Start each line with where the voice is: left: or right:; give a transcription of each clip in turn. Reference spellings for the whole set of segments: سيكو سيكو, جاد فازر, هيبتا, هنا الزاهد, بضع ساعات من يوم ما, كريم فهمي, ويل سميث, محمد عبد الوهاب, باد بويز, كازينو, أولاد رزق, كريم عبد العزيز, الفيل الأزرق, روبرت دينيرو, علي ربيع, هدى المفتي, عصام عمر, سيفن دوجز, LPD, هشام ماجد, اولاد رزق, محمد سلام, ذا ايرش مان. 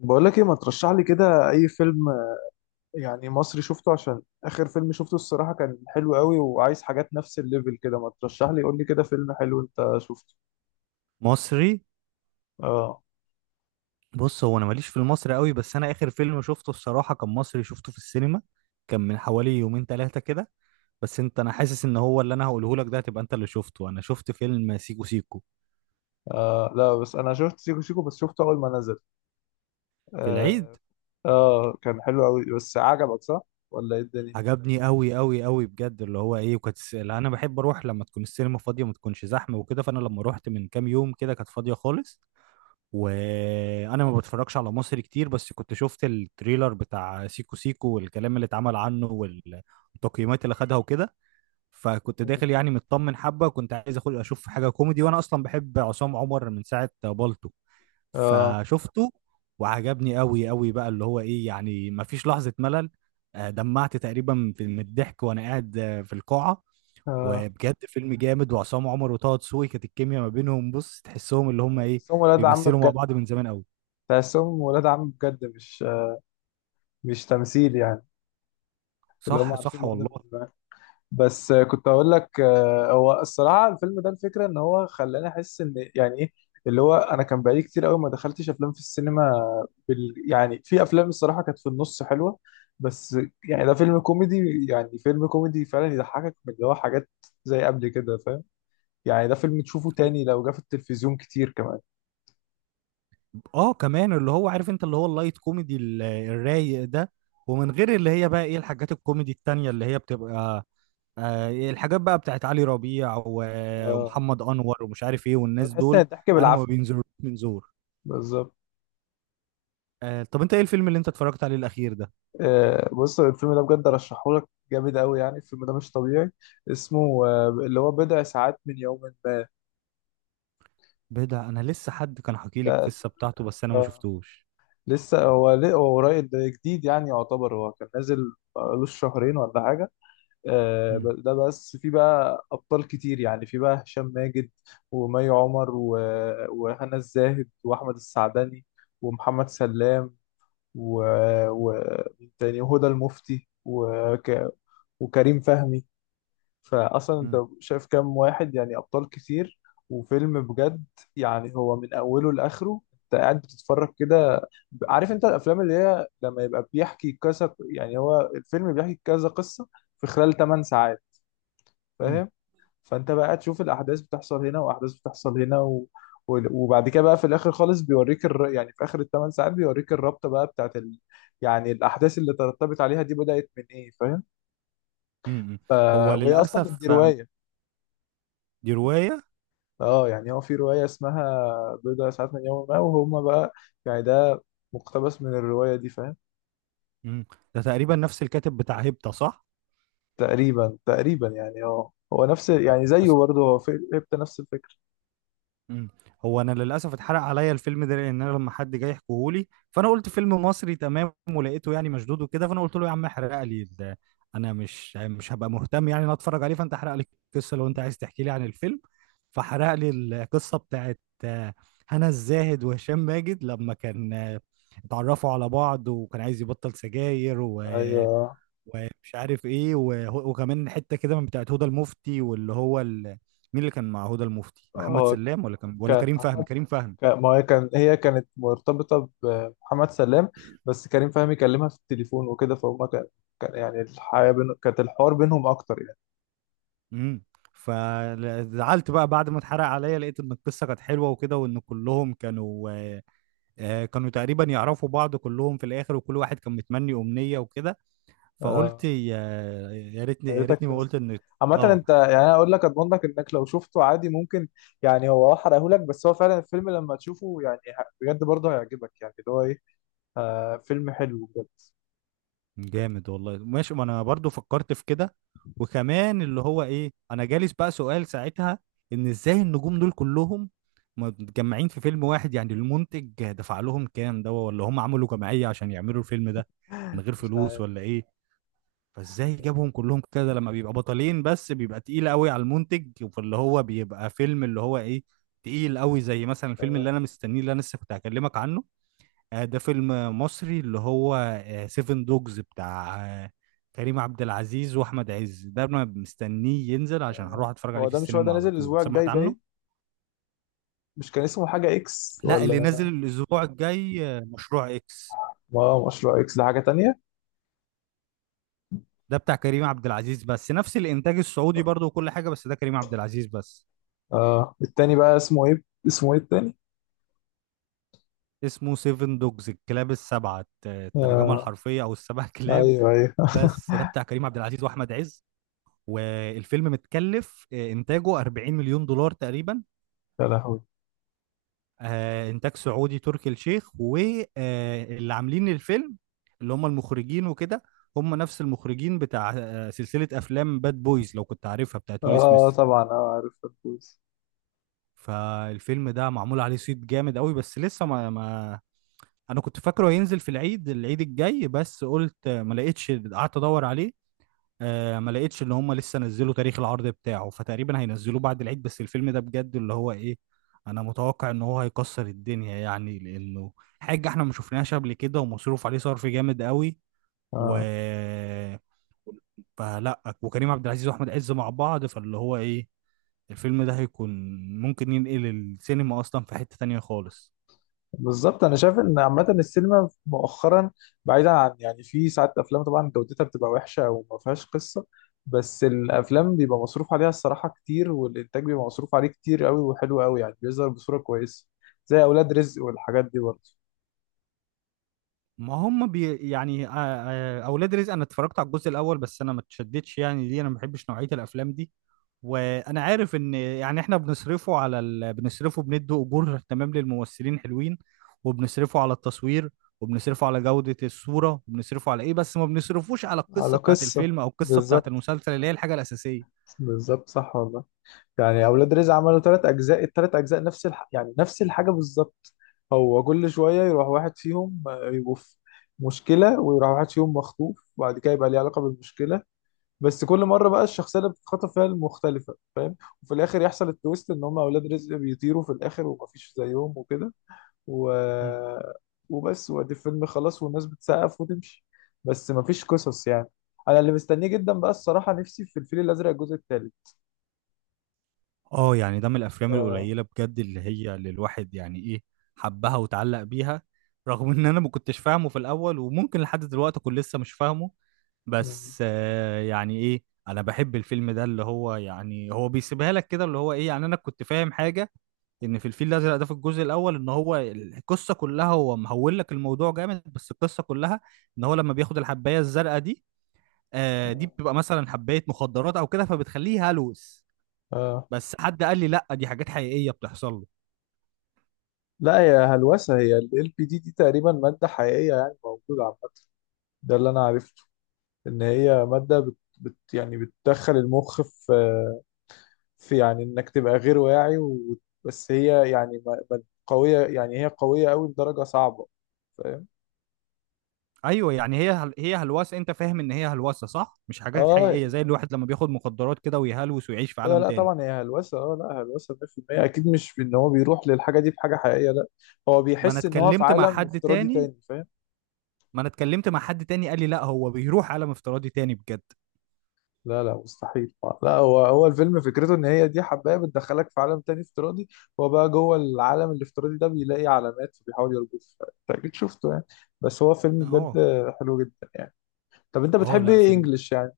left: بقول لك ايه، ما ترشح لي كده اي فيلم يعني مصري شفته؟ عشان اخر فيلم شفته الصراحة كان حلو قوي، وعايز حاجات نفس الليفل كده. ما ترشح لي، قول لي كده فيلم حلو انت شفته.
right: مصري.
left: اه,
right: بص، هو انا ماليش في المصري قوي، بس انا اخر فيلم شفته الصراحه كان مصري، شفته في السينما. كان من حوالي يومين ثلاثه كده. بس انت، انا حاسس ان هو اللي انا هقوله لك ده هتبقى انت اللي شفته. انا شفت فيلم سيكو سيكو
left: آه لا، بس انا شفت سيكو سيكو، بس شفته اول ما نزل.
right: في العيد.
left: اه, آه، كان حلو قوي، بس عجبك صح ولا ايه الدنيا؟
right: عجبني قوي قوي قوي بجد، اللي هو ايه، وكانت اللي انا بحب اروح لما تكون السينما فاضيه ما تكونش زحمه وكده، فانا لما رحت من كام يوم كده كانت فاضيه خالص. وانا ما بتفرجش على مصري كتير، بس كنت شفت التريلر بتاع سيكو سيكو والكلام اللي اتعمل عنه وال... التقييمات اللي خدها وكده. فكنت داخل يعني مطمن حبه، وكنت عايز اخد اشوف حاجه كوميدي، وانا اصلا بحب عصام عمر من ساعه بالطو.
left: اه
right: فشفته وعجبني قوي قوي بقى، اللي هو ايه يعني ما فيش لحظه ملل. دمعت تقريبا من الضحك وانا قاعد في القاعه.
left: اه
right: وبجد فيلم جامد، وعصام عمر وطه دسوقي كانت الكيمياء ما بينهم، بص تحسهم اللي هم
left: آه،
right: ايه،
left: تحسهم ولاد عم
right: بيمثلوا مع
left: بجد.
right: بعض من زمان قوي.
left: تحسهم ولاد عم بجد، مش تمثيل يعني. اللي هم
right: صح صح
left: عارفين بعض.
right: والله.
left: بس آه، كنت اقول لك، آه، هو الصراحه الفيلم ده الفكره ان هو خلاني احس ان يعني ايه، اللي هو انا كان بقالي كتير قوي ما دخلتش افلام في السينما. بال يعني في افلام الصراحه كانت في النص حلوه، بس يعني ده فيلم كوميدي، يعني فيلم كوميدي فعلا يضحكك من اللي هو حاجات زي قبل كده، فاهم؟ يعني ده فيلم تشوفه تاني لو جه في التلفزيون كتير كمان.
right: اه كمان اللي هو عارف انت، اللي هو اللايت كوميدي الرايق ده، ومن غير اللي هي بقى ايه الحاجات الكوميدي التانية اللي هي بتبقى آه إيه الحاجات بقى بتاعت علي ربيع
left: اه،
right: ومحمد انور ومش عارف ايه والناس
left: هتحس ان
right: دول.
left: الضحك
right: انا ما
left: بالعافيه.
right: بينزلوش من زور.
left: بالظبط.
right: آه طب انت ايه الفيلم اللي انت اتفرجت عليه الاخير ده؟
left: آه، بص الفيلم ده بجد ارشحه لك جامد قوي، يعني الفيلم ده مش طبيعي. اسمه آه، اللي هو بضع ساعات من يوم ما.
right: بدا، انا لسه حد كان حكي لي
left: ده
right: القصة بتاعته بس انا ما
left: آه،
right: شفتوش.
left: لسه هو قريب، ده جديد يعني، يعتبر هو كان نازل بقالوش شهرين ولا حاجة. آه،
right: مم،
left: ده بس في بقى أبطال كتير، يعني في بقى هشام ماجد ومي عمر وهنا الزاهد وأحمد السعدني ومحمد سلام ومين تاني، وهدى المفتي وكريم فهمي. فاصلا انت
right: مم،
left: شايف كام واحد، يعني ابطال كتير. وفيلم بجد، يعني هو من اوله لاخره انت قاعد بتتفرج كده. عارف انت الافلام اللي هي لما يبقى بيحكي كذا، يعني هو الفيلم بيحكي كذا قصة في خلال 8 ساعات،
right: مم،
left: فاهم؟ فانت بقى تشوف الاحداث بتحصل هنا واحداث بتحصل هنا وبعد كده بقى في الاخر خالص يعني في اخر الثمان ساعات بيوريك الرابطه بقى بتاعت يعني الاحداث اللي ترتبت عليها دي بدات من ايه، فاهم؟
right: مم، مم.
left: ف...
right: هو
left: وهي اصلا دي
right: للاسف
left: روايه.
right: دي رواية.
left: اه، يعني هو في رواية اسمها بضع ساعات من يوم ما، وهما بقى يعني ده مقتبس من الرواية دي، فاهم؟
right: مم. ده تقريبا نفس الكاتب بتاع هيبتا صح؟
left: تقريبا تقريبا، يعني اه هو نفس، يعني زيه برضه، هو في هبت نفس الفكرة.
right: مم. هو انا للاسف اتحرق عليا الفيلم ده، لان انا لما حد جاي يحكيهولي فانا قلت فيلم مصري تمام، ولقيته يعني مشدود وكده، فانا قلت له يا عم احرق لي ده. انا مش هبقى مهتم يعني إن انا اتفرج عليه، فانت احرق لي القصه، لو انت عايز تحكي لي عن الفيلم فحرق لي القصه بتاعت هنا الزاهد وهشام ماجد لما كان اتعرفوا على بعض، وكان عايز يبطل سجاير و...
left: ايوه.
right: ومش عارف ايه، وكمان حته كده من بتاعت هدى المفتي واللي هو ال... مين اللي كان مع هدى المفتي، محمد
left: اه،
right: سلام ولا كان ولا
left: كان
right: كريم فهمي؟
left: محمد.
right: كريم فهمي.
left: ما هي كان هي كانت مرتبطة بمحمد سلام، بس كريم فهمي كلمها في التليفون وكده، فهم كان، كان يعني الحياة بين، كانت الحوار بينهم أكتر يعني.
right: امم. فزعلت بقى بعد ما اتحرق عليا، لقيت ان القصه كانت حلوه وكده، وان كلهم كانوا كانوا تقريبا يعرفوا بعض كلهم في الاخر، وكل واحد كان متمني امنيه وكده. فقلت
left: اه،
right: يا، يا ريتني
left: يا
right: يا
left: ريتك
right: ريتني ما
left: شفت.
right: قلت ان
left: عامة
right: اه.
left: انت يعني انا اقول لك اضمن لك انك لو شفته عادي ممكن، يعني هو احرقهولك، بس هو فعلا الفيلم لما تشوفه يعني بجد برضه هيعجبك، يعني اللي هو ايه، آه فيلم حلو بجد.
right: جامد والله. ماشي، ما انا برضو فكرت في كده. وكمان اللي هو ايه، انا جالس بقى سؤال ساعتها ان ازاي النجوم دول كلهم متجمعين في فيلم واحد. يعني المنتج دفع لهم كام ده، ولا هم عملوا جمعية عشان يعملوا الفيلم ده من غير
left: مش
right: فلوس
left: عارف.
right: ولا ايه؟ فازاي جابهم كلهم كده؟ لما بيبقى بطلين بس بيبقى تقيل قوي على المنتج، فاللي هو بيبقى فيلم اللي هو ايه، تقيل قوي، زي مثلا الفيلم اللي
left: آه.
right: انا مستنيه اللي انا لسه كنت هكلمك عنه. ده فيلم مصري اللي هو سيفن دوجز، بتاع كريم عبد العزيز واحمد عز. ده انا مستنيه ينزل عشان
left: آه،
right: هروح اتفرج عليه
left: هو
right: في
left: ده، مش هو ده
right: السينما على
left: نازل
right: طول،
left: الاسبوع الجاي
right: سمعت عنه.
left: باين؟ مش كان اسمه حاجة اكس
right: لا، اللي نازل
left: ولا؟
right: الاسبوع الجاي مشروع اكس.
left: ما مشروع اكس ده حاجة تانية.
right: ده بتاع كريم عبد العزيز بس، نفس الانتاج السعودي برضه وكل حاجه، بس ده كريم عبد العزيز بس.
left: آه التاني بقى اسمه ايه، اسمه ايه التاني؟
right: اسمه سيفن دوجز، الكلاب السبعه الترجمه
left: آه
right: الحرفيه، او السبع كلاب.
left: ايوه ايوه.
right: بس ده بتاع كريم عبد العزيز واحمد عز. والفيلم متكلف انتاجه 40 مليون دولار تقريبا.
left: يا لهوي.
right: انتاج سعودي، تركي الشيخ واللي عاملين الفيلم اللي هم المخرجين وكده، هم نفس المخرجين بتاع سلسلة افلام باد بويز، لو كنت عارفها، بتاعت ويل
left: اه
right: سميث.
left: طبعا، اه عارف الفوز.
right: فالفيلم ده معمول عليه صيت جامد قوي، بس لسه ما انا كنت فاكره هينزل في العيد، العيد الجاي، بس قلت ما لقيتش، قعدت ادور عليه. آه ما لقيتش ان هم لسه نزلوا تاريخ العرض بتاعه، فتقريبا هينزلوه بعد العيد. بس الفيلم ده بجد اللي هو ايه، انا متوقع ان هو هيكسر الدنيا، يعني لانه حاجة احنا ما شفناهاش قبل كده، ومصروف عليه صرف جامد قوي. و،
left: اه.
right: فلا، وكريم عبد العزيز واحمد عز مع بعض، فاللي هو ايه، الفيلم ده هيكون ممكن ينقل السينما اصلا في حتة تانية خالص.
left: بالظبط، انا شايف ان عامه السينما مؤخرا، بعيدا عن، يعني في ساعات افلام طبعا جودتها بتبقى وحشه او ما فيهاش قصه، بس الافلام بيبقى مصروف عليها الصراحه كتير، والانتاج بيبقى مصروف عليه كتير قوي وحلو قوي، يعني بيظهر بصوره كويسه، زي اولاد رزق والحاجات دي برضه.
right: ما هم بي يعني اولاد رزق، انا اتفرجت على الجزء الاول بس انا ما اتشدتش، يعني ليه، انا ما بحبش نوعيه الافلام دي. وانا عارف ان يعني احنا بنصرفه على ال... بنصرفه بندوا اجور تمام للممثلين حلوين، وبنصرفه على التصوير، وبنصرفه على جودة الصورة، وبنصرفه على ايه، بس ما بنصرفوش على
left: على
right: القصة بتاعت
left: قصة،
right: الفيلم او القصة بتاعت
left: بالظبط.
right: المسلسل اللي هي الحاجة الأساسية.
left: بالظبط، صح والله. يعني اولاد رزق عملوا ثلاث اجزاء، الثلاث اجزاء نفس يعني نفس الحاجه بالظبط. هو كل شويه يروح واحد فيهم آه، يبقوا في مشكله، ويروح واحد فيهم مخطوف وبعد كده يبقى ليه علاقه بالمشكله، بس كل مره بقى الشخصيه اللي بتتخطف فيها المختلفه، فاهم؟ وفي الاخر يحصل التويست ان هم اولاد رزق بيطيروا في الاخر ومفيش زيهم وكده و... وبس، وادي الفيلم خلاص، والناس بتسقف وتمشي. بس مفيش قصص يعني. انا اللي مستنيه جدا بقى الصراحه نفسي في الفيل الازرق الجزء الثالث.
right: اه يعني ده من الافلام
left: آه.
right: القليله بجد اللي هي اللي الواحد يعني ايه، حبها وتعلق بيها، رغم ان انا ما كنتش فاهمه في الاول وممكن لحد دلوقتي اكون لسه مش فاهمه.
left: يعني،
right: بس آه يعني ايه، انا بحب الفيلم ده اللي هو، يعني هو بيسيبها لك كده اللي هو ايه. يعني انا كنت فاهم حاجه، ان في الفيل الازرق ده في الجزء الاول، ان هو القصه كلها هو مهول لك الموضوع جامد، بس القصه كلها ان هو لما بياخد الحبايه الزرقاء دي آه دي
left: آه.
right: بتبقى مثلا حبايه مخدرات او كده، فبتخليه هلوس.
left: اه
right: بس حد قال لي لا، دي حاجات حقيقية بتحصل له.
left: لا، هي هلوسة. هي ال LPD دي، دي تقريبا مادة حقيقية يعني موجودة عامة. ده اللي أنا عرفته، إن هي مادة بت يعني بتدخل المخ في، في يعني إنك تبقى غير واعي و... بس هي يعني قوية، يعني هي قوية قوي لدرجة صعبة، فاهم؟
right: ايوه يعني هي هي هلوسة، انت فاهم ان هي هلوسة صح، مش حاجات
left: اه،
right: حقيقية زي الواحد لما بياخد مخدرات كده ويهلوس ويعيش في
left: هي
right: عالم
left: لا
right: تاني.
left: طبعا هي هلوسة، اه لا، هلوسة 100% أكيد، مش في إن هو بيروح للحاجة دي بحاجة حقيقية، لا. هو
right: ما انا
left: بيحس إن هو في
right: اتكلمت مع
left: عالم
right: حد
left: افتراضي
right: تاني
left: تاني، فاهم؟
right: ما انا اتكلمت مع حد تاني قال لي لا، هو بيروح عالم افتراضي تاني بجد.
left: لا لا مستحيل. لا، هو الفيلم فكرته ان هي دي حبايه بتدخلك في عالم تاني افتراضي، هو بقى جوه العالم الافتراضي ده بيلاقي علامات فبيحاول يربطها، انت اكيد شفته يعني. بس هو فيلم بجد
right: اه.
left: حلو جدا يعني. طب انت
right: اه
left: بتحب
right: لا
left: ايه،
right: في،
left: انجلش يعني؟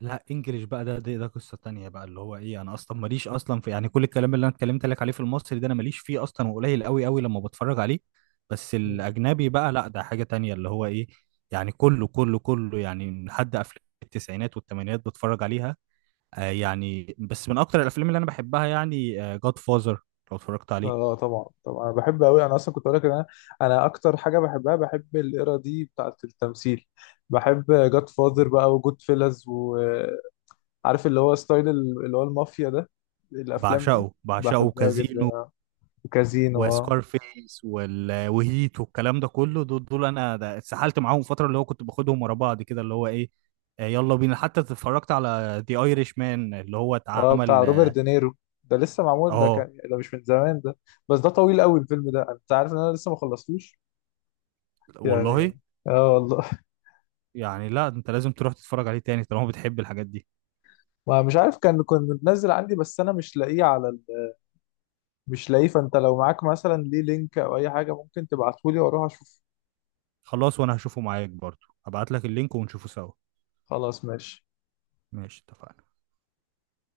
right: لا انجليش بقى ده، ده قصة تانية بقى اللي هو ايه. انا اصلا ماليش اصلا في، يعني كل الكلام اللي انا اتكلمت لك عليه في المصري ده انا ماليش فيه اصلا، وقليل قوي قوي لما بتفرج عليه. بس
left: مم.
right: الاجنبي بقى لا، ده حاجة تانية اللي هو ايه، يعني كله يعني لحد افلام التسعينات والثمانينات بتفرج عليها. آه يعني بس من اكتر الافلام اللي انا بحبها يعني جاد فازر، لو اتفرجت عليه.
left: اه طبعا طبعا، انا بحب قوي. انا اصلا كنت اقول لك ان انا، انا اكتر حاجه بحبها، بحب الايرا دي بتاعه التمثيل، بحب جاد فاذر بقى، وجود فيلز، وعارف اللي هو اللي هو المافيا ده، الافلام دي
right: بعشقه، بعشقه
left: بحبها جدا.
right: كازينو
left: كازينو اه.
right: وسكارفيس وال... وهيت والكلام ده كله، دول دول انا ده اتسحلت معاهم فتره اللي هو كنت باخدهم ورا بعض كده اللي هو ايه. يلا بينا، حتى اتفرجت على ذا ايرش مان اللي هو
left: اه بتاع
right: اتعمل
left: روبرت
right: اه
left: دينيرو. ده لسه معمول، ده
right: آه،
left: كان ده مش من زمان ده. بس ده طويل قوي الفيلم ده، انت عارف ان انا لسه ما خلصتوش
right: والله.
left: يعني. اه والله.
right: يعني لا انت لازم تروح تتفرج عليه تاني طالما بتحب الحاجات دي.
left: ما مش عارف، كان كنت منزل عندي، بس انا مش لاقيه على مش لاقيه، فانت لو معاك مثلا ليه لينك او اي حاجه ممكن تبعتهولي واروح اشوف.
right: خلاص، وانا هشوفه معاك برضو، هبعت لك اللينك ونشوفه سوا.
left: خلاص ماشي.
right: ماشي، اتفقنا.